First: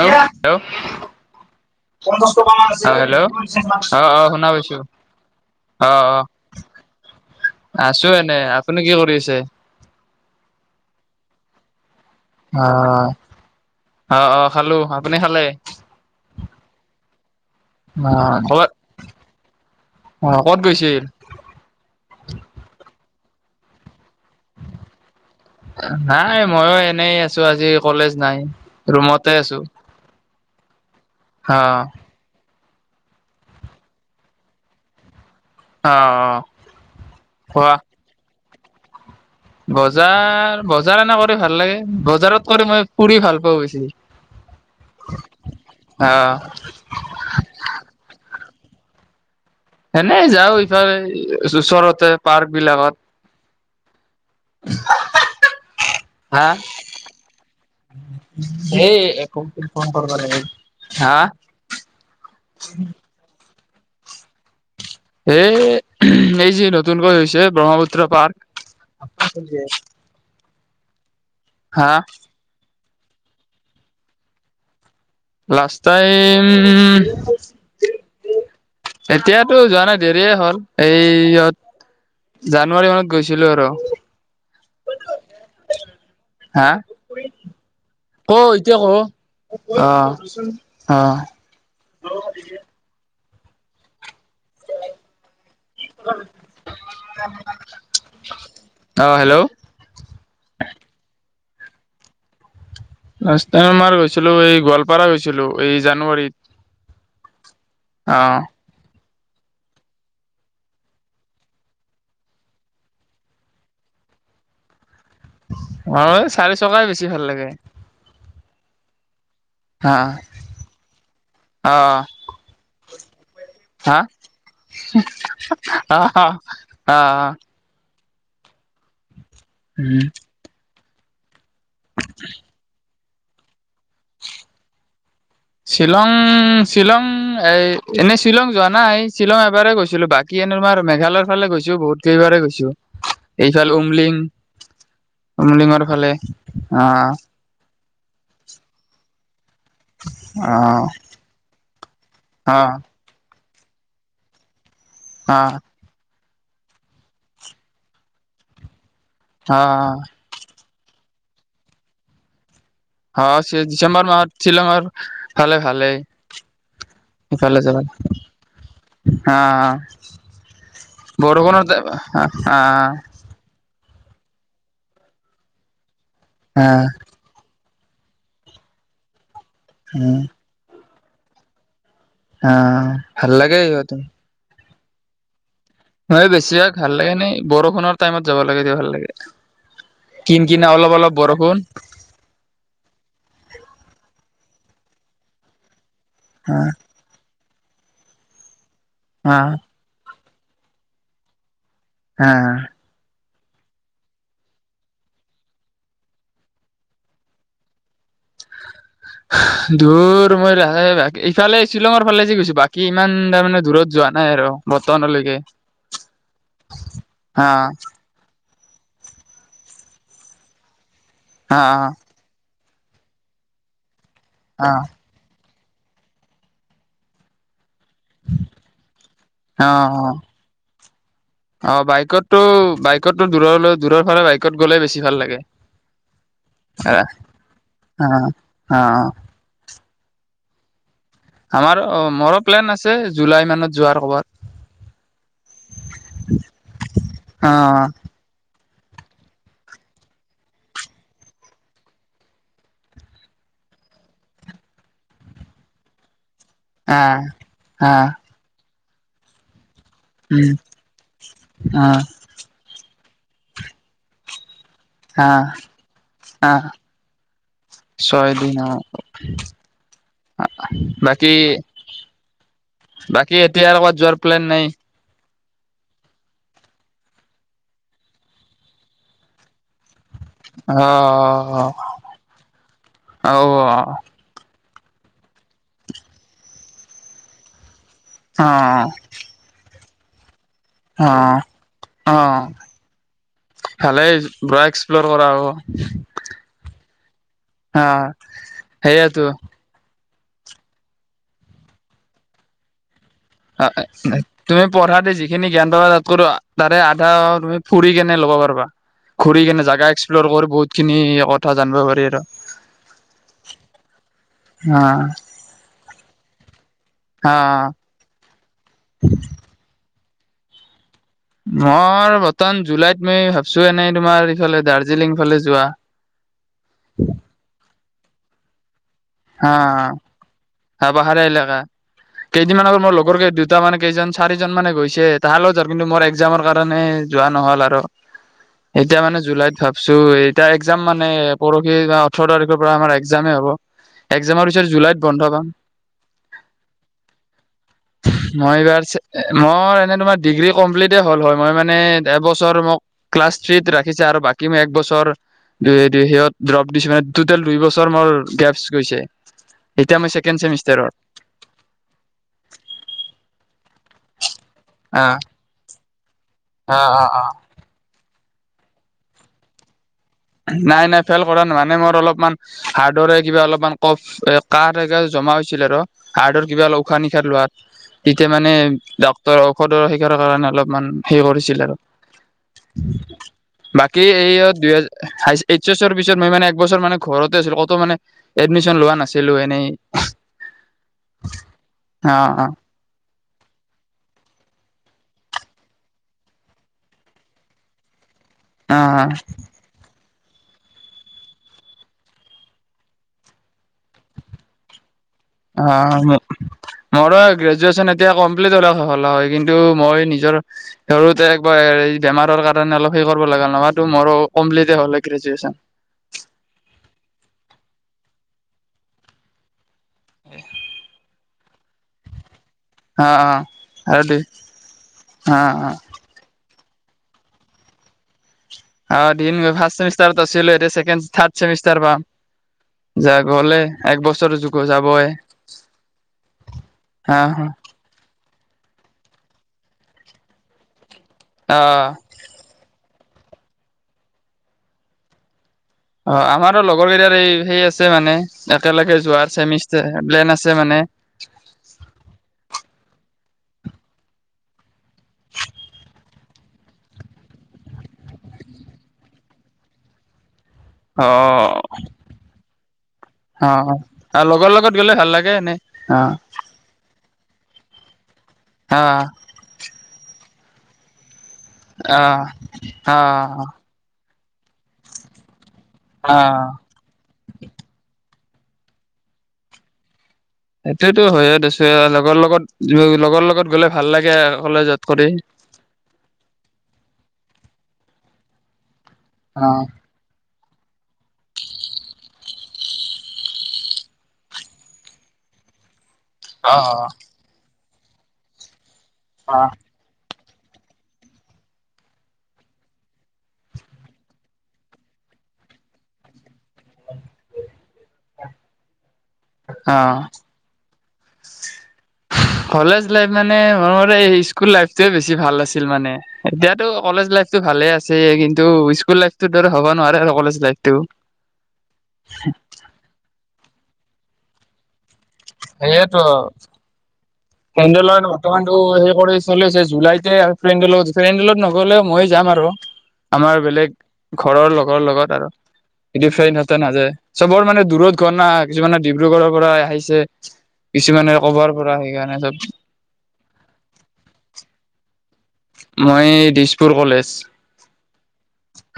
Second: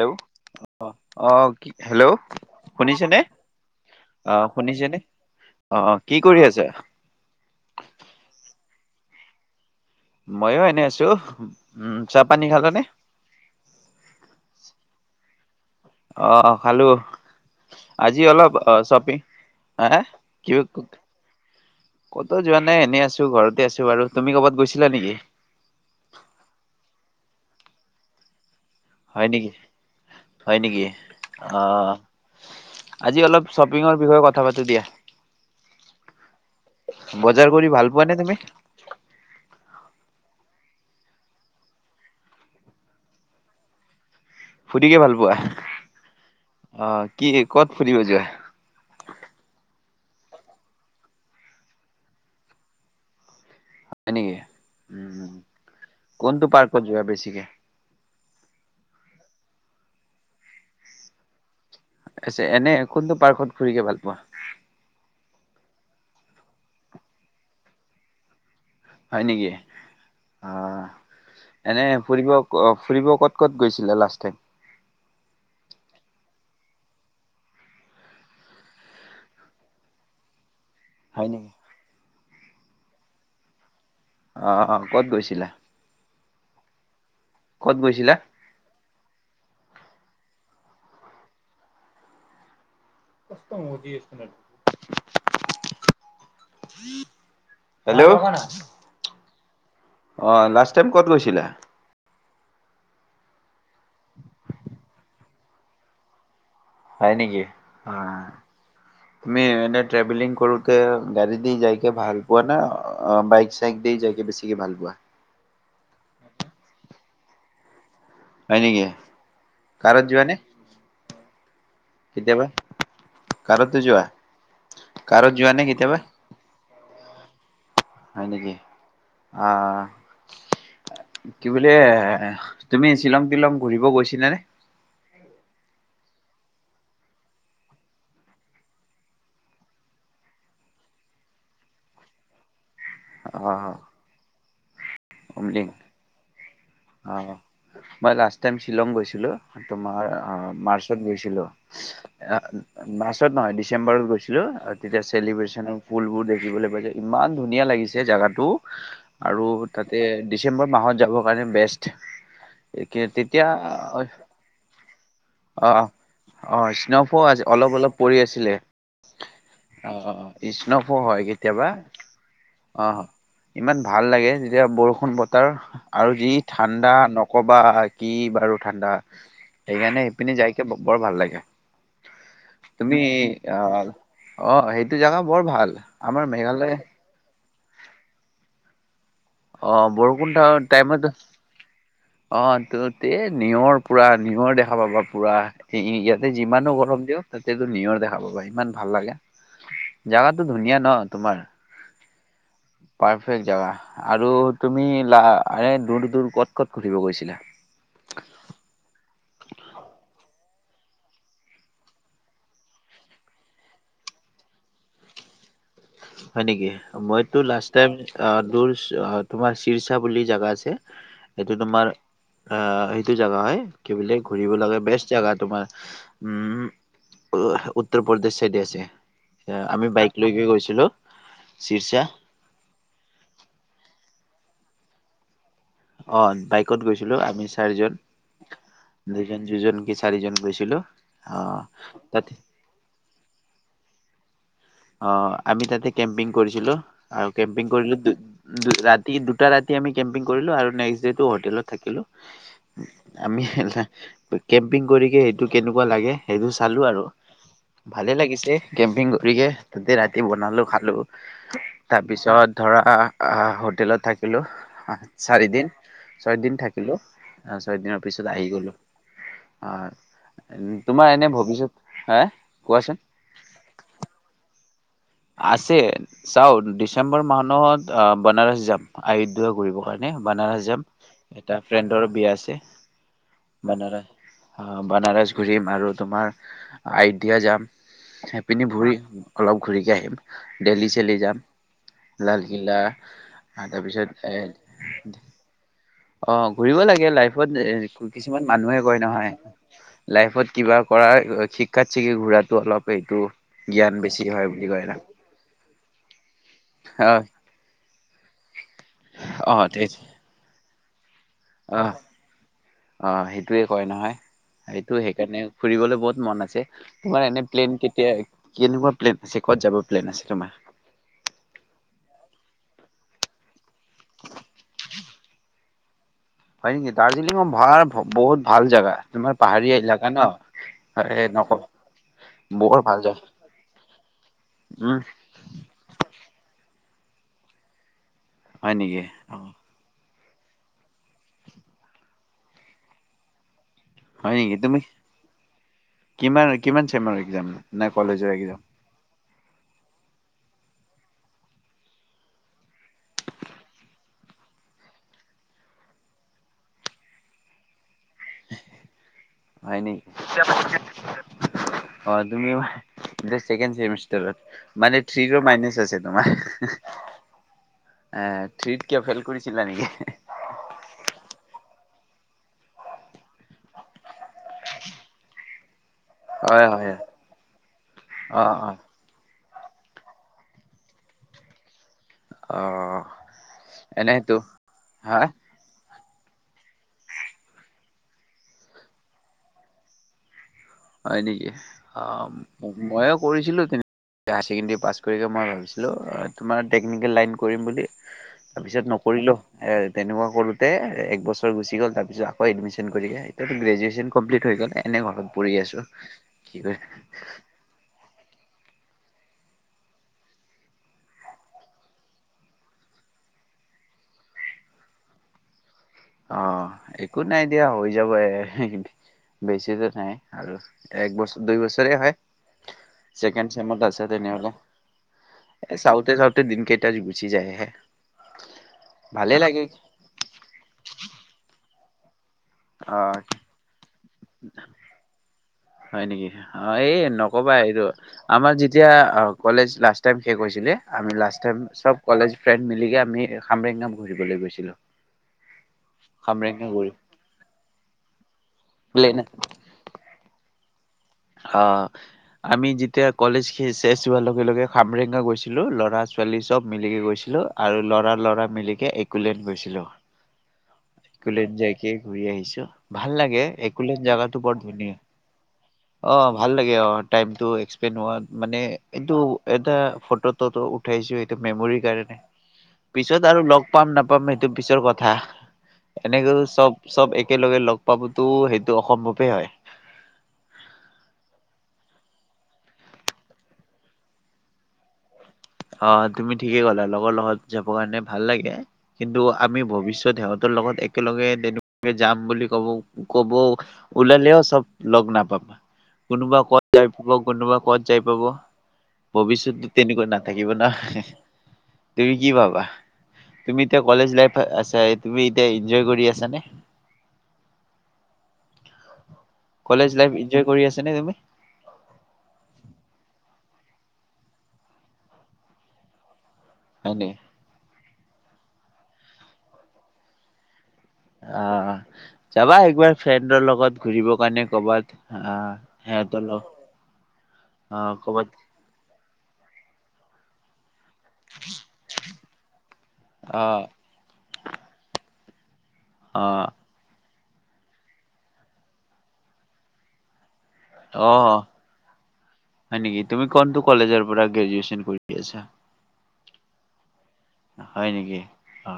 অঁ অ কি হেল্ল' শুনিছেনে হেল্ল' অঁ অঁ অ শুনা পাছো শুনিছেনে অ অ অঁ কি অঁ কৰি আছা আছো এনে আপুনি কি কৰি আছে। মইো এনে আছো উম। চাহ পানী খালানে অঁ অঁ অঁ খালো আপুনি খালে? অঁ খালো অ আজি অলপ ক'বাত অ শ্বপিং হ অ কি ক'ত গৈছিল কতো যোৱা নাই এনেই আছো। ঘৰতে আছো বাৰু। তুমি ক'বাত গৈছিলা নেকি নাই মইও এনেই আছো। আছো আজি কলেজ নাই। হয় ৰুমতে নেকি আছো হয় নেকি অ অঁ। আজি অলপ শ্বপিঙৰ বিষয়ে কথা পাতি দিয়া অ অ বজাৰ কৰি কোৱা ভাল পোৱা নে তুমি। বজাৰ বজাৰ এনে কৰি ভাল লাগে বজাৰত কৰি মই পুৰি ভাল পাওঁ বেছি। ফুৰিকে ভাল পোৱা অ আঁহ কি কত ফুৰিব যোৱা। এনে যাওঁ ইফালে ওচৰতে পাৰ্ক বিলাকত। হয় নেকি কোনটো হা পাৰ্কত যোৱা বেছিকৈ। সেই এক ফন কৰিব হাঁ। আছে এনে কোনটো পাৰ্কত। ফুৰি ভাল পোৱা। এই এই যি নতুনকৈ হৈছে ব্ৰহ্মপুত্ৰ পাৰ্ক। হয় নেকি অ এনে হা ফুৰিব। ফুৰিব ক'ত ক'ত গৈছিলে লাষ্ট টাইম। Last time. এতিয়াতো যোৱা নাই দেৰিয়ে হ'ল হয় এইয়া নেকি ত জানুৱাৰী মানত গৈছিলোঁ আৰু। অ অ ক'ত গৈছিলা হা ক'ত গৈছিলা ক এতিয়া ক অ অহ কসত মদি হেল্ল' অ হেল্ল' অ লাষ্ট টাইম ক'ত গৈছিলা। আ [unintelligible] তোমাৰ গৈছিলোঁ এই গোৱালপাৰা গৈছিলোঁ। গৈছিলোঁ, এই জানুৱাৰীত। হয় নেকি? অ। তুমি এনে ট্ৰেভেলিং কৰোতে গাড়ী দি যাইকে ভাল পোৱা না বাইক চাইক দি যাইকে বেছিকে ভাল পোৱা। মই চাৰি চকাই বেছি ভাল লাগে। হয় নেকি? অহা কাৰত যোৱা নে অহ কেতিয়াবা কাৰতো হা যোৱা কাৰত যোৱা নে কেতিয়াবা আহ। অঁ। হয় নেকি? অঁ। উম কি বুলে তুমি। শ্বিলং টিলং। ফুৰিব গৈছিলা নে? উম শ্বিলং এ এনেই শ্বিলং যোৱা নাই, শ্বিলং এবাৰেই গৈছিলো বাকী এনে তোমাৰ মেঘালয়ৰ ফালে গৈছো বহুত কেইবাৰেই গৈছো। অ এইফাল উমলিং অমলিং উমলিঙৰ ফালে। অহ। অ মই লাষ্ট টাইম শ্বিলং গৈছিলোঁ। তোমাৰ অ, মাৰ্চত গৈছিলোঁ অ মাৰ্চত নহয়। ডিচেম্বৰত গৈছিলোঁ। তেতিয়া চেলিব্ৰেশ্যন ফুলবোৰ দে। ফুৰিবলৈ পাইছোঁ ইমান ধুনীয়া লাগিছে জাগাটো। আৰু অ তাতে অ ডিচেম্বৰ মাহত যাব। মানে বে [unintelligible] আগষ্ট। অ, ডিচেম্বৰ মাহত শ্বিলঙৰ ফালে অ ভালেই, অ স্ন'ফো সিফালে অলপ অলপ পৰি আছিলে অহ অ স্ন'ফো হয় কেতিয়াবা বৰষুণৰ অহ। অ ইমান ভাল লাগে, যেতিয়া বৰষুণ বতৰ আৰু। অ ঠাণ্ডা নক'বা। কি বাৰু ঠাণ্ডা। সেইকাৰণে ইপিনে যাইকে ব। বৰ ভাল লাগে। অ, তুমি ভাল লাগে ইহঁতে। এইটো জেগা বৰ ভাল। আমাৰ নহয় বেছিয়ে মেঘালয় ভাল লাগে এনেই। বৰষুণৰ টাইমত যাব লাগে তেতিয়া ভাল লাগে। অ বৰষুণ কিন কিনা অলপ টাইমত অলপ বৰষুণ। অ ত তে নিয়ৰ পুৰা নিয়ৰ দেখা পাবা পুৰা ইয়াতে যিমানো গৰম দিওঁ তাতেতো নিয়ৰ দেখা পাবা ইমান ভাল লাগে অ জেগাতো ধুনীয়া ন তোমাৰ হে হে আছে জেগা আৰু তুমি দূৰ দূৰ ক'ত ক'ত সুধিব গৈছিলা দূৰ মই ইফালে শ্বিলঙৰ ফালে যি গৈছো বাকী ইমান তাৰমানে দূৰত যোৱা নাই আৰু বৰ্তমানলৈকে। হয় নেকি মইতো হা লাষ্ট টাইম দূৰ তোমাৰ চিৰিচা বুলি জাগা আছে এইটো হা তোমাৰ এ সেইটো জেগা হয় কি বোলে ঘূৰিব হা লাগে বেষ্ট জাগা তোমাৰ উম উ উ উত্তৰ প্ৰদেশ চাইডে আছে অ আমি বাইক অ লৈকে গৈছো অ বাইকটো বাইকটো দূৰলৈ দূৰৰত ত ইফালে বাইকত গ'লে বেছি ভাল লাগে অ বাইকত আহ গৈছিলো আমি চাৰিজন অ অ দুজন দুজন কি চাৰিজন গৈছিলো দিলো আমাৰ অ মোৰো প্লেন আছে জুলাই মানত যোৱাৰ ক'বাত অ আমি তাতে কেম্পিং কৰিছিলো আৰু অ কেম্পিং কৰিলো ৰাতি দুটা ৰাতি আমি কেম্পিং কৰিলো আৰু নেক্সট ডেটো হোটেলত থাকিলো আমি কেম্পিং কৰিকে সেইটো কেনেকুৱা লাগে।। সেইটো চালো অ আৰু অ ভালে লাগিছে কেম্পিং কৰিকে ৰাতি উম বনালোঁ খালোঁ অ তাৰপিছত ধৰা হোটেলত থাকিলোঁ। অ চাৰিদিন অ ছয়দিন থাকিলো আহ চয় দিনৰ পিছত ছয় আহি দিন অ গলো আহ তোমাৰ এনে বাকী ভৱিষ্যত হা কোৱাচোন বাকী এতিয়া আৰু ক'বাত যোৱাৰ প্লেন নাই আছে চাও ডিচেম্বৰ মাহত বনাৰস যাম আয়ুধ কৰিব কাৰণে নে বানাৰস অ যাম এটা ফ্ৰেণ্ডৰ বিয়া আছে অ অ বানাৰস। বানাৰস ঘূৰিম আৰু তোমাৰ আইডিয়া যাম অ সেইপিনি ভুৰি অলপ ঘূৰি ঘূৰি আহিম অ অ লালকিল্লা তাৰপিছত ভালে এ পুৰা এক্সপ্লৰ কৰা হব অ ঘূৰিব লাগে লাইফ কিমান হা এ কিছুমান মানুহে কয় সেইয়াতো নহয় লাইফত কিবা কৰা শিক্ষাত শিকি ঘূৰাতো অলপ সেইটো জ্ঞান বেছি হয় তুমি বুলি কয় ন পঢ়াতে [unintelligible] তাৰে আধা আহ তুমি ফুৰি কেনে নে লগৰ পৰিবা ঘূৰি কিনে তে জাগা এক্সপ্ল'ৰ কৰো বহুত খিনি কথা জানিব অ পাৰি আৰু আহ সেইটোৱে কয় নহয় হা সেইটো সেইকাৰণে ফুৰিবলৈ বহুত মন আছে তোমাৰ হা এনে প্লেন কেতিয়া কেনেকুৱা প্লেন আছে ক'ত যাব লেনছ ইচথমা। মই বৰ্তমান জুলাইত মে ভাবছো। ত এনেই তোমাৰ ইফালে দাৰ্জিলিং ফালে যোৱা। হয় নেকি দাৰ্জিলিংৰ ভ। বহুত ভাল জেগা। তোমাৰ হা পাহাৰীয়া এলেকা ন? হা এ পাহাৰীয়া, নক এলেকা কেইদিনমান বৰ আগত মোৰ ভাল লগৰ জেগা কেই দুটা মানে কেইজন চাৰিজন মানে উম গৈছে তাহালাৰ কিন্তু মোৰ একজামৰ কাৰণে। মানে যোৱা নহল আৰু। হয় নেকি এতিয়া মানে অ জুলাইত ভাবছো এই। এতিয়া একজাম মানে পৰহি ওঠৰ তাৰিখৰ পৰা আমাৰ একজামে হ'ব। হয় এক্জামৰ নেকি বিচয়ৰত তুমি জুলাইত বন্ধ ন। কিমান কিমান চেমৰ এক্জাম নে কলেজৰ এক্াম। এইবাৰ মই এনে তোমাৰ ডিগ্ৰী কমপ্লিট হল হয় মই মানে এবছৰ মোক ক্লাছ থ্ৰীত ৰাখিছে আৰু বাকী মই এক বছৰ দু সিহত ড্ৰপ দিছো মে ট দুই বছৰ। গৈ হয় এতিয়া নেকি মই। চেমিষ্টাৰত। অ তুমি ছেকেণ্ডেমষ্টাৰত মানে থো মাইনাচ আছে তোমাৰ। অ অ অ এ থ্ৰিট কিয় ফেইল কৰিছিলা নেকি। নাই নাই ফেইল কৰা নহানে মোৰ অলপমান হাৰ্ডৰে কিবা অলপমান কফ এ ক এ জমা হৈছিল আৰু। হাৰ্টৰ কিবা হয় অ হয় উশাহ নিশাহ লোৱাত তেতিয়া অ মানে অ ডাক্তৰৰ। সঔদৰ শিকাৰৰ কাৰণে অলপমান হে কৰিছিল আৰু। অ বাকী এই এনেইতো দুই হেজাৰ। হা এই পিছত মই মানে একবছৰ মানে ঘৰতে আছিলো কত মানে এডমিশন লোৱা নাছিলো এনেই। হয় নেকি অ মই কৰিছিলোঁ তেনে হায়াৰ ছেকেণ্ডেৰী পাছ কৰিকৈ মই ভাবিছিলোঁ তোমাৰ টেকনিকেল লাইন কৰিম বুলি। অ তাৰপিছত নকৰিলো এ। তেনেকুৱা কৰোঁতে এক বছৰ গুচি গ'ল তাৰপিছ আকৌ এডমিশ্যনগৈ এতিয়াতো গ্ৰেজুৱেশ্যন কমপ্লিট হৈ গ'ল এনে ঘৰত। পঢ়ি অ আছো কি কয় মো গ্ৰেজুৱেচন এতিয়া কম হয় কিন্তু মই নিজৰ সৰুতে বেমাৰৰ কাৰণে অলপ সেই কৰিব লগা নহয় টো মোৰ কম্প্লিতে হ'লহৈ গ্ৰেজুৱেচন অ একো নাই দিয়া হৈ যাব এ বেছি নাই আৰু এক বছৰ দুই বছৰে হয়। অ অ ছেকেণ্ড চেমত আৰু আছে দুই তেনেহলে। অ অ এ চাতে চাওঁতে দিনকেই। গুচি যায়হে। ভালে দিম অ লাগে ফাৰ্ষমিষ্টাৰত আছিলো এতিয়া ছেকেণ্ড থাৰ্ড চেমিষ্টাৰ পাম অ যাক গ'লে একবছৰ যুগো যাবই। হয় নেকি অঁ এই নক'বা এইটো। আমাৰ যেতিয়া কলেজ লাষ্ট টাইম শেষ কৰিছিলে। আমি লাষ্ট টাইম অ সব কলেজ ফ্ৰেণ্ড মিলিকে আমি খামৰেংগাম ঘূৰিবলৈ গৈছিলো। অ আমাৰো খামৰেঙা ঘূৰি লগৰ কেইটাৰ এই সেই আছে মানে। একেলগে প্লেন যোৱাৰ চেমি প্লেন আছে মানে। অ আমি যেতিয়া কলেজ চেছ হোৱাৰ লগে লগে খামৰেঙা গৈছিলো। লৰা ছোৱালী চব মিলিকে গৈছিলো আৰু লৰা লৰা মিলিকে একলেণ্ড গৈছিলো। অ একলেণ্ড যাই কে ঘূৰি আহিছো। ভাল লাগে অ একলেণ্ড আৰু জোগাতটো লগৰ বৰ লগত গ'লে ধুনীয়া। ভাল লাগে এনে অ' ভাল লাগে অ' টাইমটো একসপেণ্ড হোৱাত মানে অ এইটো এটা ফটোত ফটোটো উঠাইছোৱে। মেমৰি অ কাৰণে অ পিছত আৰু লগ পাম নাপাম। পাম এইটো পিছৰ কথা। অ এনেকেও চব- চব একেলগে লগ পাব টো সেইটো অসম্ভৱেই হয়। সেইটোয়তো হয়য়ে দিছো লগৰ লগত লগৰ লগত গ'লে ভাল লাগে অকলে যোৱাত কৰি। অ' তুমি ঠিকে ক'লা লগৰ লগত যাব কাৰণে ভাল লাগে। কিন্তু অ আমি ভৱিষ্যত সিহঁত। ত লগত একেলগে তেনেকুৱাকে যাম বুলি কব কব ওলালেও চব লগ নাপাবা। কোনোবা অ [unintelligible] কোনোবা ক'ত যাই পাব। অ ভৱিষ্যতো তেনেকুৱা না। থাকিব ন' তুমি কি ভাবা তুমি এতিয়া কলেজ লাইফ আছ তুমি এতিয়া এনজয় কৰি আছানে? অ কলেজ লাইফ এনজয় কৰি আছা? আছানে তুমি? কলেজ লাইফ মানে মই ভাবো স্কুল লাইফটোৱে বেছি ভাল আছিল মানে। এতিয়াতো হয় কলেজ নে লাইফতটো ভালে আছে। সআছে কিন্তু স্কুল লাইফতো দৰে হ'ব নোৱাৰে আৰু কলেজ লাইফ। অ 'যাবা একবাৰ ফ্ৰেণ্ডৰ লগত। ঘুৰিবৰ কাৰণে কৰ'বাত। অ ' সেহেতৰ লগত। [unintelligible] বৰ্তমান টো সে কৰি জুলাইতে [unintelligible] ফ্ৰেণ্ডৰ লগত নগ'লে মই যাম আৰু আমাৰ আহ বেলেগ ঘৰৰ লগৰ লগত আৰু এটো ফ্ৰেণ্ড আহ হতে নযায়। চবৰ মানে দূৰত ঘৰ কিছুমানে ডিব্ৰুগড়ৰ পৰা আহিছে। অ কিছুমানে কবাৰ পৰা সেইকাৰণে চব হয় নেকি তুমি কোনটো কলেজৰ পৰা গ্ৰেজুুৱচন কৰি আছা মই দিছপুৰ কলেজ হয় নেকি অ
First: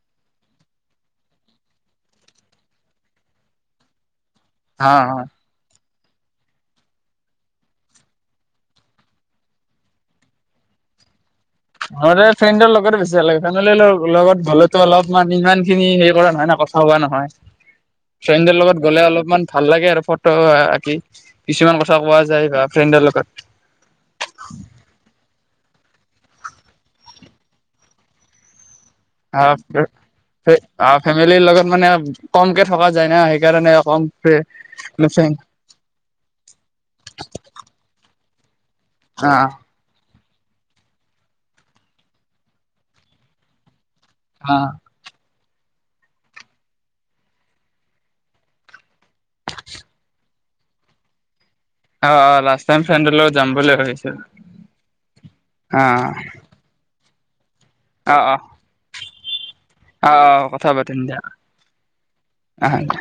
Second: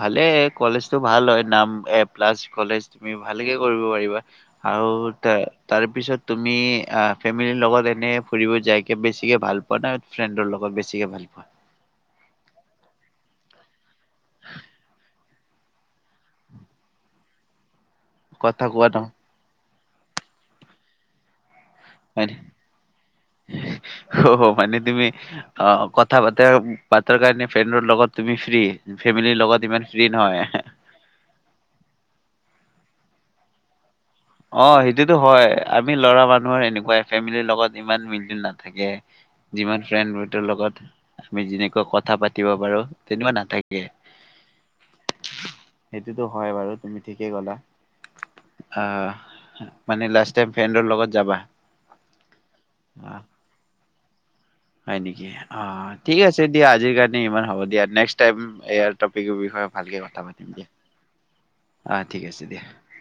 ভালে কলেজটো ভাল হয় নাম এ প্লাছ কলেজ তুমি ভালকে কৰিব পাৰিবা আৰু অ ত তাৰে তাৰ পিছত তুমি আহ ফেমিলিৰ লগত এনে ফুৰিব যাইকে বেছিকে ভাল পোৱা না ফ্ৰেণ্ডৰ লগত বেছিকে ভাল পোৱা ম ফ্ৰেণ্ডৰ লগত বেছি ভাল লাগে ফেমিৰ লগত গ'লেতো অলপমান ইমান খিনি। কৰা নহয় ন কথা হোৱা নহয় ফ্ৰেণ্ডৰ কথা লগত কোৱা ন গ'লে অলপমান। ভাল লাগে আৰু ফটো আকি হয় মানে তুমি আহ ক কথা পাতা পাতৰ কাৰণে ফ্ৰেণ্ডৰ লগত তুমি ফ্ৰী ফেমিলিৰ লগত ইমান ফ্ৰী নহয় ফেমিলিৰ লগত মানে কমকে থকা যাই না সেইকাৰণে অ কম অ সেইটোতো হয় আমি লৰা মানুহৰ এনেকুৱাই ফেমিলিৰ লগত ইমান মিল জুল নাই থাকে অ', যিমান ফ্ৰেণ্ড লগত আমি যেনেকুৱা কথা পাতিব পাৰো তেনেকুৱা নাথাকে অ সেইটোতো হয় বাৰু তুমি ঠিকেই গলা আহ মানে লাজ ফ্ৰেণ্ডৰ লগত যাবা অ অ লাষ্ট ফেণ্ডৰ আহ লগত যাম বুলি ভাবিছোঁ চ [inaudible] হয় নেকি অ ঠিক আছে দিয়া আজি কাৰনে ইমান হ'ব দিয়া নেক্সট টাইম টপিক বিষয় আহ কথা পাতিম দিয়া অ ঠিক আছে দিয়া আহ দে